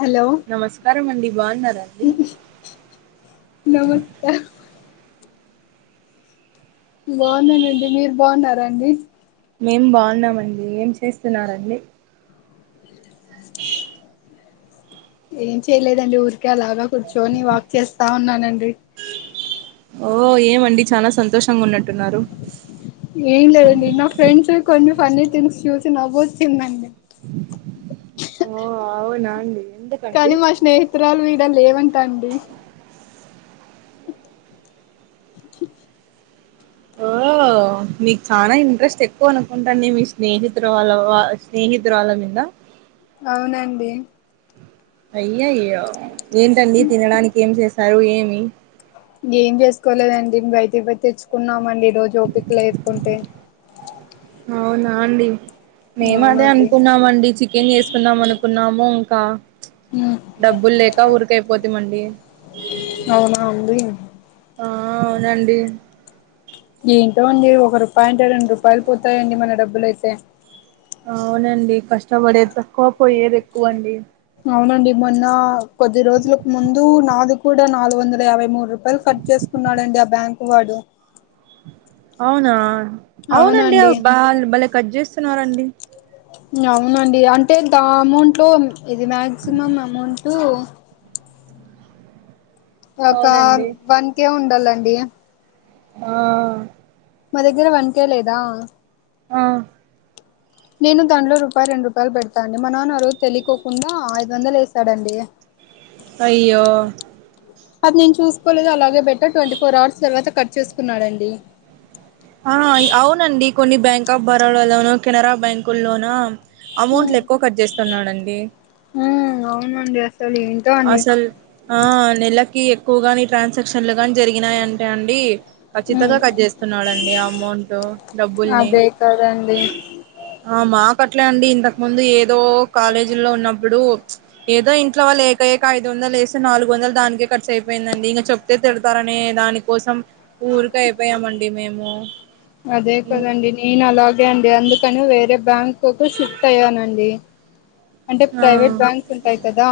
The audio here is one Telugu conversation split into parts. హలో నమస్కారం అండి బాగున్నారా అండి నమస్కారం బాగున్నానండి మీరు బాగున్నారండి మేం బాగున్నామండి ఏం చేస్తున్నారండి ఏం చేయలేదండి ఊరికే అలాగ కూర్చోని వాక్ చేస్తా ఉన్నానండి ఓ ఏమండి చాలా సంతోషంగా ఉన్నట్టున్నారు ఏం లేదండి నా ఫ్రెండ్స్ వి కొన్ని ఫన్నీ థింగ్స్ చూసి నవ్వోచిందండి ఓ అవునా అండి ఎందుకు కానీ మా స్నేహితురాలు ఇడ లేవంటాండి ఓ మీకు చాలా ఇంట్రెస్ట్ ఎక్కువ అనుకుంటాండి మీ స్నేహితు వాళ్ళ వా స్నేహితురాలు వాళ్ళ మీద అవునండి అయ్యాయో ఏంటండి తినడానికి ఏం చేసారు ఏమి ఏం చేసుకోలేదండి బయటకి పోయి తెచ్చుకున్నామండి ఈ రోజు ఓపిక లేకుంటే అవునా అండి మేము అదే అవునండి అనుకున్నామండి చికెన్ చేసుకున్నాం అనుకున్నాము ఇంకా ఉమ్, డబ్బులు లేక ఊరికైపోతిమండి అవునా అండి ఆ అవునండి ఏంటో అండి ఒక రూపాయి ఉంటే రెండు రూపాయలు పోతాయండి మన డబ్బులు అయితే అవునండి కష్టపడేది తక్కువ పోయేది ఎక్కువ అండి అవునండి మొన్న కొద్ది రోజులకు ముందు నాది కూడా నాలుగు వందల యాబై మూడు రూపాయలు కట్ చేసుకున్నాడండి ఆ బ్యాంక్ వాడు అవునా అవునండి బ బలే కట్ చేస్తునరండి అవునండి అంటే దా అమౌంట్లో ఇది మ్యాక్సిమం అమౌంటు ఒక అవునండి వన్ కే ఉండాలండి ఆ మా దగ్గర వన్ కే లేదా ఆ నేను దాంట్లో రూపాయి రెండు రూపాయలు పెడతాను అండి మా నాన్న ఆ రోజు తెలియకోకుండా ఐదు వందలు వేసాడండీ అయ్యో అది నేను చూసుకోలేదు అలాగే బెట్టా ట్వంటీ ఫోర్ అవర్స్ తర్వాత కట్ చేసుకున్నాడండి ఆ అవునండి కొన్ని బ్యాంక్ ఆఫ్ బరోడా లోను కెనరా బ్యాంకు లోనా అమౌంట్లు ఎక్కువ కట్ చేస్తున్నాడండి ఆ అవునండి అసలు ఏంటి అసలు ఆ నెలకి ఎక్కువగాని ట్రాన్సాక్షన్లు గాని జరిగినాయంటే అండి ఉ ఖచ్చితంగా కట్ చేస్తున్నాడండి ఆ అమౌంట్ డబ్బుల్ని తే కదండి ఆ మాకట్లే అండి ఇంతకు ముందు ఏదో కాలేజీల్లో ఉన్నప్పుడు ఏదో ఇంట్లో వాళ్ళు ఏ ఏయాకేక ఐదు వందలు లేసి నాలుగు వందలు దానికే ఖర్చు అయిపోయిందండి ఇంక చెప్తే తిడతారనే దాని కోసం ఊరికయిపోయామండి మేము అదే కదండి నేను అలాగే అండి అందుకని వేరే బ్యాంక్కు షిఫ్ట్ అయ్యానండి అంటే ఆ ప్రైవేట్ బ్యాక్స్ ఉంటాయి కదా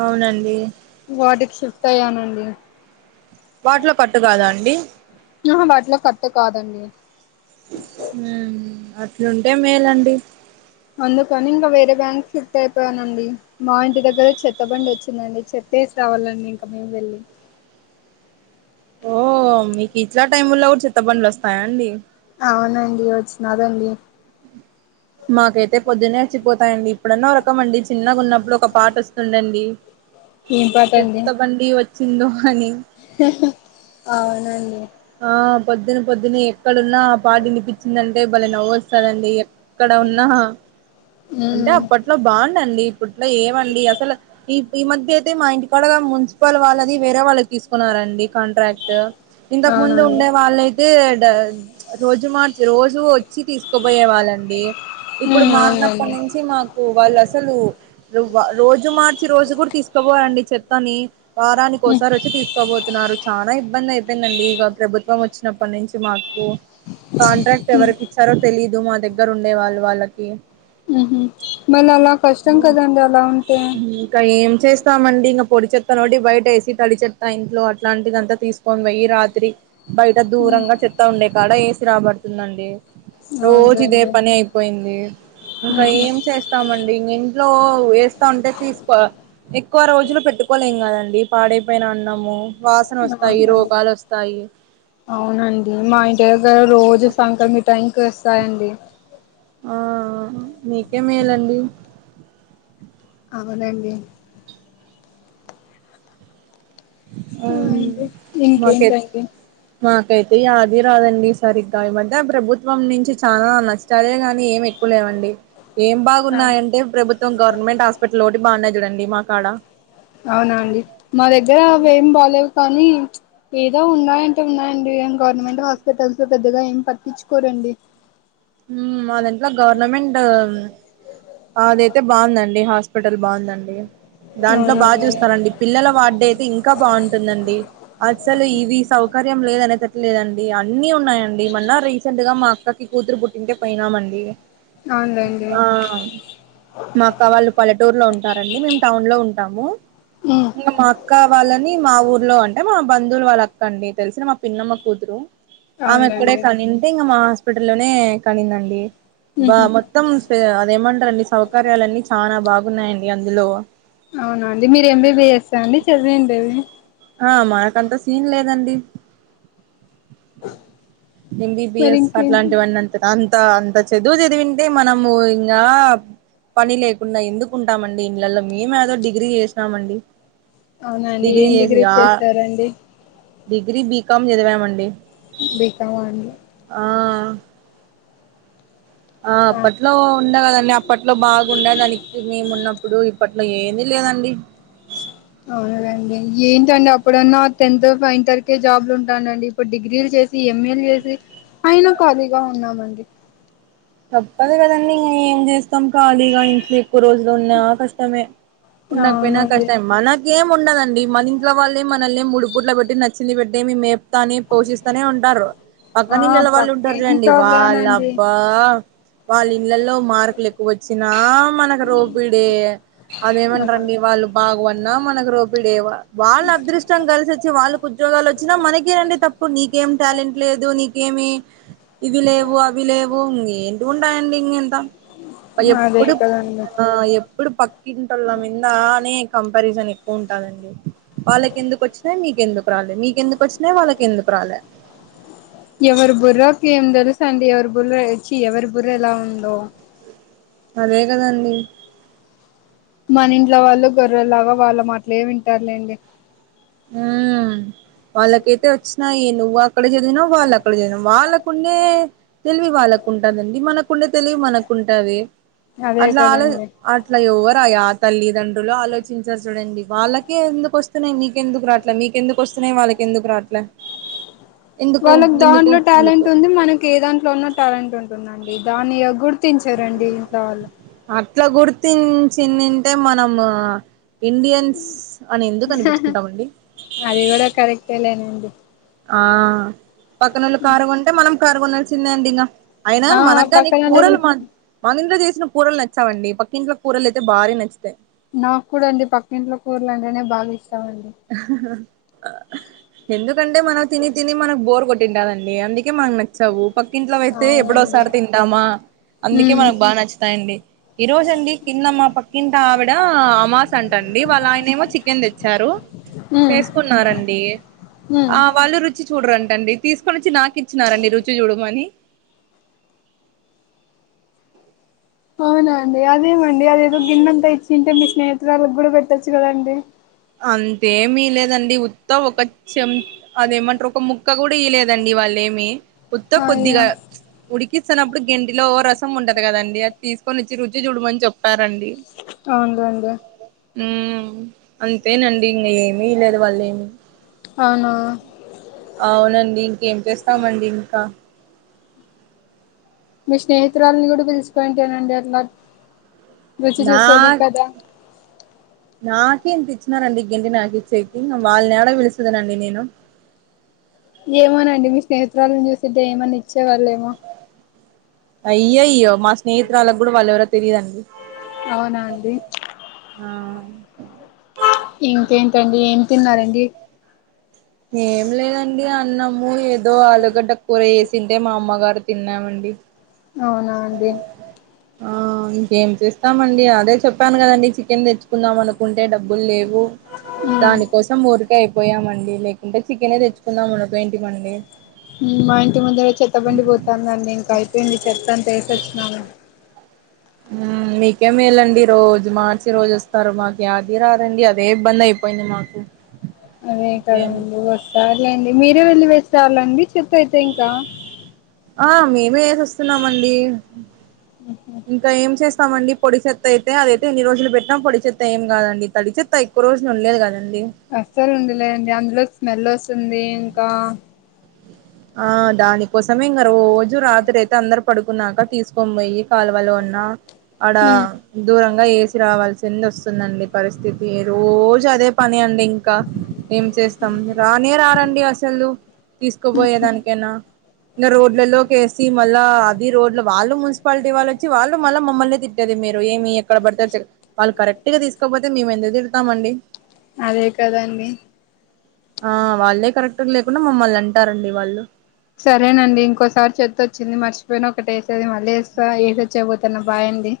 అవునండి వాటికి షిఫ్ట్ అయ్యానండి వాటిలో కట్టు కాదా అండి ఆహా వాటిలో కట్ కాదండి ఉం అట్లుంటే మేలండి అందుకని ఇంగా వేరే బ్యాంక్ షిఫ్ట్ అయిపోయానండి మా ఇంటి దగ్గర చెత్తబండి వచ్చిందండి చెత్తేసి రావాలండి ఇంకా మేము వెళ్ళి ఓ మీకు ఇట్లా టైంల్లో కూడా చేత్తబండ్లు వస్తాయండి అవునండి వచ్చినదండి మాకైతే పొద్దునే వచ్చిపోతాయండి ఇప్పుడన్న ఒక రకం అండి చిన్నగా ఉన్నప్పుడు ఒక పాట వస్తుందండి [inaudible] పాట అండి చెత్తబండి వచ్చిందో అని అవునండి ఆ పొద్దున్న పొద్దున్న ఎక్కడున్నా ఆ పాట వినిపించిందంటే బలే నవ్వు వస్తాదండి ఏక్కడ ఉన్నా అంటే ఉమ్ అప్పట్ ఇంట్లో బాగుండండి ఇప్పట్లో ఏమండి అసలు ఈ ఈ మధ్య అయితే మా ఇంటి గాడా ము [unintelligible] వాళ్ళది వేరే వాళ్ళు తీసుకున్నారండి కాంట్రాక్ట్ ఇంతకు ముందు అవునండి ఉండే వాళ్ళై తే రోజు మార్చి రోజు వచ్చి తీసుకుపోయే వాళ్ళండి ఇప్పుడు ఉమ్ మారినప్పటి అవునండి నుంచి మాకు వాళ్ళు అసలు రోజు మార్చి రోజు కూడా తీసుకోపోవరండి చెత్తని వారాని ఓసారి వచ్చి తీసుకోబోతున్నారు చాలా ఇబ్బంది అయితంది అంతేనండి వాళ్ళు ప్రభుత్వం వచ్చినప్పటి నుంచి మాకు కాంట్రాక్ట్ ఎవరికి ఇచ్చారో తెలీదు మా దగ్గర ఉండే వాళ్ళు వాళ్ళకి ఉమ్ హా మళ్ళీ అలా కష్టం కదండి అలా ఉంటే ఇంక ఏం చేస్తామండి ఇంక పొడి చెత్త మట్టికి బయట వేసి తడి చెత్త ఇంట్లో అట్లాంటిదంతా తీసుకు కొన్ని ఈ రాత్రి బయట దూరంగా చెత్తా ఉండే కాడ ఏసి రాబడుతుందండి రోజు ఇదే అవునులేండి పని అయిపోయింది ఇంకా ఉహు ఏం చేస్తాం వస్తామండి ఇంగా ఇంట్లో వేస్తా ఉంటే తీసుకో ఎక్కువ రోజులు పెట్టుకోలేం కదండి పాడైపోయిన అన్నము వాసన వస్తాయి అవునండి రోగాలు వస్తాయి అవునండి మా ఇంటి దగ్గర రోజు సంక్రాంతి టైమ్ కి వస్తాయండి. ఆ ఆ మీకే మేలండి అవునండి ఉమ్ అవునండి మాకై ఇంకేంటండి మాకైతే యాది రాదండి సరిగ్గా ఈ మధ్య ప్రభుత్వం నుంచి చాలా నాచ్ చదివినా గాని ఏం ఎక్కువ లేవండి ఏం ఆ బాగున్నాయంటే ప్రభుత్వం గవర్నమెంట్ హాస్పిటల్ ఒకటి బాగున్నాయి చూడండి మాకాడ అవునా అండి మా దగ్గర అవి ఏం బాలేవు కానీ ఏదో ఉన్నాయంటే ఉన్నాయండి గవర్నమెంట్ హాస్పిటల్స్ లో పెద్దగా ఏం పట్టించుకోరండి ఉమ్ మా దాంట్లో గవర్నమెంట్ అదైతే బాగుందండి హాస్పిటల్ బాగుందండి దాంట్లో బాగా అవునండి చూస్తారండి పిల్లల వార్డు అయితే ఇంకా బాగుంటుందండి అస్సలు ఇవి సౌకర్యం లేదు అనేటట్లు లేదండి అన్ని ఉ ఉన్నాయండి మొన్న రీసెంట్ గా మా అక్కకి కూతురు పుట్టింటే పోయినామండి అవునులేదండి లమా అక్క వాళ్ళు పల్లెటూరులో ఉంటారండి మేము టౌన్ లో ఉంటాము ఉ ఇంకా మా అక్క వాళ్ళని మీ మా ఊర్లో అంటే మా బంధువులు వాళ్ళ అక్క అండి తెలిసిన మా పిన్నమ్మ కూతురు ఆమె అక్కడే అవునులేండి కనింటే ఇంకా మా హాస్పిటల్ లోనే కనిందండి బా ఉహు మొత్తం మొత్తం అదేమంటారండి సౌకర్యలన్నీ చాలా బాగున్నాయండి అందులో అవునండి మీరు ఎంబీబిఎస్ ఆ అండి చదివండేది ఆ మనకంత సీన్ లేదండి మరి ఏంబిబియస్ ఇంకేంటి అట్లాంటివన్నీ అంత అంత అంత చదువు చదివింటే మనము ఇంగా పని లేకుండా ఎందుకు ఉంటామండి ఇళ్లలో మేము ఏదో డిగ్రీ చేసినామండి అవున అండి ఏం చేసి డిగ్రీ ఆ చేసారండి డిగ్రీ బీకామ్ చదివామండి బికాం అండి ఆ ఆ అప్పట్లో ఉండా లే అప్ అప్పట్లో బాగుండే దానికి మేము ఉన్నప్పుడు ఇప్పట్లో ఏమీ లేదండి అవునులేండి ఏంటండి అప్పుడన్నా టెన్త్ ఫైన్ ఇంటర్ వరకే జాబ్లు ఉంటానండి ఇప్పుడు డిగ్రీలు చేసి ఎంఏలు చేసి అయిన ఖాళీగా ఉన్నామండి తప్పదు కదండి ఇంగ ఏం చేస్తాం ఖాళీగా ఇంట్లో ఎక్కువ రోజులు ఉన్నా కష్టమే ఉన్నాకు పోయినా అవునండి కష్టం మన ఇంకేం ఏంముండదండి మన ఇంట్లో వాళ్ళే మనల్ని ముడు పుట్లా పెట్టి నచ్చింది పెట్టే మేం తని పోషిస్తానే ఉంటారు పక్క ఆ నీళ్లల్లా వాళ్ళు ఉంటారు చూడండి వాళ్ళ పక్కింటోళ్ళనండి అబ్బా వాళ్ళ ఇళ్లలో మార్కులు ఎక్కువ వచ్చినా మనకు రోపిడే అదే ఆ ఏమంటారండీ వాళ్ళు బాగు అన్న మనకు రోపిడే వాళ్ళ అదృష్టం కలిసి అచ్చి వాళ్ళకి ఉద్యోగాలు వచ్చినా మనకేనండి త నీకేమి టాలెంట్ లేదు నీకేమి ఇవి లేవు అవి లేవు ఇ ఉంటాయండీ ఇంగ అంత అదే ఎప్పుడు కదండి ఆ ఏ ఇప్పుడు పక్కింటోళ్ళ మీద నే కంపారిజన్ ఎక్కువ ఉంటదండి వాళ్ళకు ఎందుకు వచ్చినాయి మీకెందుకు రాలే మీకెందుకు వచ్చినాయి వాళ్ళకి ఎందుకు రాలే ఎవరి బుర్ర కి ఏం తెలుసు అండి ఎవరి బుర్ర అచ్చి ఎవరి బుర్రె ఎలా ఉందో అదే కదండి మన ఇంట్లో వాళ్ళు గొర్రెలాగా వాళ్ళ మాట్లే వింటారులేండి ఆ వాళ్ళకైతే వచ్చినాయి నువ్వు అక్కడ చదివిన వాళ్ళ అక్కడ చదివిన వాళ్ళకుండే తెలివి వాళ్ళకు ఉంటదండి మనకుండే తెలివి మనకుంటది అదే అట్లా ఆలో కదండి అట్లా ఎవరయ్యా ఆ తల్లిదండ్రులు ఆలోచించారు చూడండి వాళ్ళకే ఎందుకు వస్తున్నాయి మీ ఎందుకు రాట్లే మీకెందుకు వస్తున్నాయి వాళ్ళకి ఎందుకు రావట్లే వాళ్ళకు దాంట్లో టాలెంట్ ఉంది మన ఏ దాంట్లో ఉన్న టాలెంట్ ఉంటుందండి దాన్ని ఇగ గుర్తించరండి ఇంట్ల వాళ్ళు అట్లా గుర్తించిందింటే మనము ఇండియన్స్ అని ఎందుకు అనిపించుకుంటామండి అది కూడా కరెక్టే లేండి ఆ పక్కనోళ్ళు కారు కొంటే మనం కారు కొనాల్సిందే అండి ఇగ అయినా ఆ మనక్కాని పక్కనోళ్ళ కూరలు మా మన ఇంట్లో చేసిన కూరలు నచ్చావండి పక్కింట్లో కూరలు అయితే భారీ నచ్చుతాయి నాకు కూడా అండి పక్కింట్లో కూరలు అంటేనే బాగా ఇస్తామండి ఎందుకంటే మనం తిని తిని మనకు బోర్ కొట్టింటదండి అందుకే మనకు న చ్చవు పక్కింట్లో అయితే ఎప్పుడో అవునండి ఒసారి తింటామా అందుకే ఉమ్ మనకు బాగా నచ్చుతాయండి ఈ రోజు అండి కింద మా పక్కింటి ఆవిడ అమాస్ అంటండి వాళ్ళు ఆయన ఏమో చికెన్ తెచ్చారు ఉమ్ చేసుకున్నారండి ఉమ్ ఆ వాళ్ళు రుచి చూడరంట అండి తీసుకొచ్చి నాకు ఇచ్చినారండి రుచి చూడమని అవునా అండి అదేమండి అదేదో గిన్నెంతా ఇచ్చింటే మీ స్నేహితురాలకి కూడా పెట్టచ్చు కదండి అంతేమీ ఇయ్యలేదండి ఉత్త ఒక చె అదేమంటారు ఒక ముక్క కూడా ఇయ్యలేదండి వాళ్ళు ఏమి ఉత్త అయ్యో కొద్దిగా ఉడికిస్సన్నప్పుడు గేన్టిలో రసం ఉంటది కదండి, అద్ తీస్కొనోచ్చి రుచి చుడమని చెప్పారన్. అవున్లేండి మ్ అంతేనండి ఇంగ ఏమి లేదు వాల్లినీ అవునా అవునండి ఇంకేం చేస్తామండిన్కా మీ స్నేహితురాల్ని కూడా పిల్చుపోయింటేనండి అట్లా రుచి నా చూసేది కదా నాకే ఇంతిచ్చినారండి గేంటి నాకిచ్చేకి ఇంగ వాళ్న్యాడ విల్సుదునండి నేను. ఏమోనండి మీ స్నేహితురాల్ని జూసింటే ఏమన్న ఇచ్చేవాళ్ళేమో అయ్యయ్యో మా స్నేహితురాల్లకుడా వాళ్లేవరో తెలిదండి అవునా అండి ఆ ఇంకేంటండి ఏం తిన్నారండి ఏం లేదండి అన్నము ఏదో, ఆలుగడ్డ కూర ఏసింటే మా అమ్మగారు తిన్నామండి. అవునా అండి ఆ ఇంకేం చేస్తామండి, అదే చెప్పాను కదండి చికెన్ తెచ్చుకుందాం అనుకుంటే డబ్బుల్లేవ్. ఊ మ్మ్ దాని కోసం ఊరి కైయిపోయామండి లేకుంటే చికెనే తెచ్చుకుందాం అనుకోయిన్టిమండి మ్ మా ఇంటి ముందర చెత్త బండి పోతన్దండి, ఇంక అయిపేన్ది చెత్తంతా ఏసేసినామన్. మ్ మీకే మేలండి రోజు మార్చి రోజోస్తారు, మక్యాది రదండి అదే ఇబ్బందైపోయింది మా. అదే కదండి వస్తార్లేండి మీరే వెళ్ళి వేస్రాళ్ళండి చెతైతే ఇంకా. ఆ మేము ఏసేస్తున్నాంమన్డి ఇంక ఏం చేస్తామండి? పొడి చెత్తేతే అదైతే ఎన్ని రోజులు బేట్న, పోడి చేత్త ఏం కాదండి తడిచేత్త ఎక్కువ్ రోజులు ఉన్లేదుకదండి. అస్సల్న్డలేదండి అందులోకి స్మెల్స్తుంది ఇంకా ఆ దానికోసమిమ్గా రోజు రాత్రే తే అందరు పడుకున్నాక తీసుకొన్ బొయ్యి కాలువలో ఉన్నా ఆడ మ్మ్ దూరంగా ఏసి రావాల్సింది వస్తుందండి పరిస్థితి ఈ రోజు అదే పని అండి ఇంకా ఏం చేస్తాం రానే రారండి అస్సలు [unintelligible] పోయే దానికేనా ఇంగ రోడ్లలోకేసి మళ్ళా అది రోడ్ల వాళ్ళు మున్సిపాల్టీ వాళ్లొ. చి వాళ్ళు మళ్ళ మమ్మల్నే తిట్టేది మీరు ఏమి ఎక్కడబడితే [unintelligible] వాళ్ళు కరె క్ట్ గా తీస్కపోతే మేమెందుకు తిడతామండి అదే కదండి ఆ వాళ్ళే కరెక్ట్కు లేకుండ మమ్మల్నంటారండి వాళ్ళు సరేనండి ఇంకోసారి చెతోచ్చింది మర్చిపోయిన, ఒక్కటెస్తది మళ్లేస్తా ఏసొచ్చేకి పోతన్నా బాయ్అన్డి.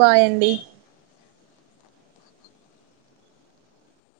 బాయండి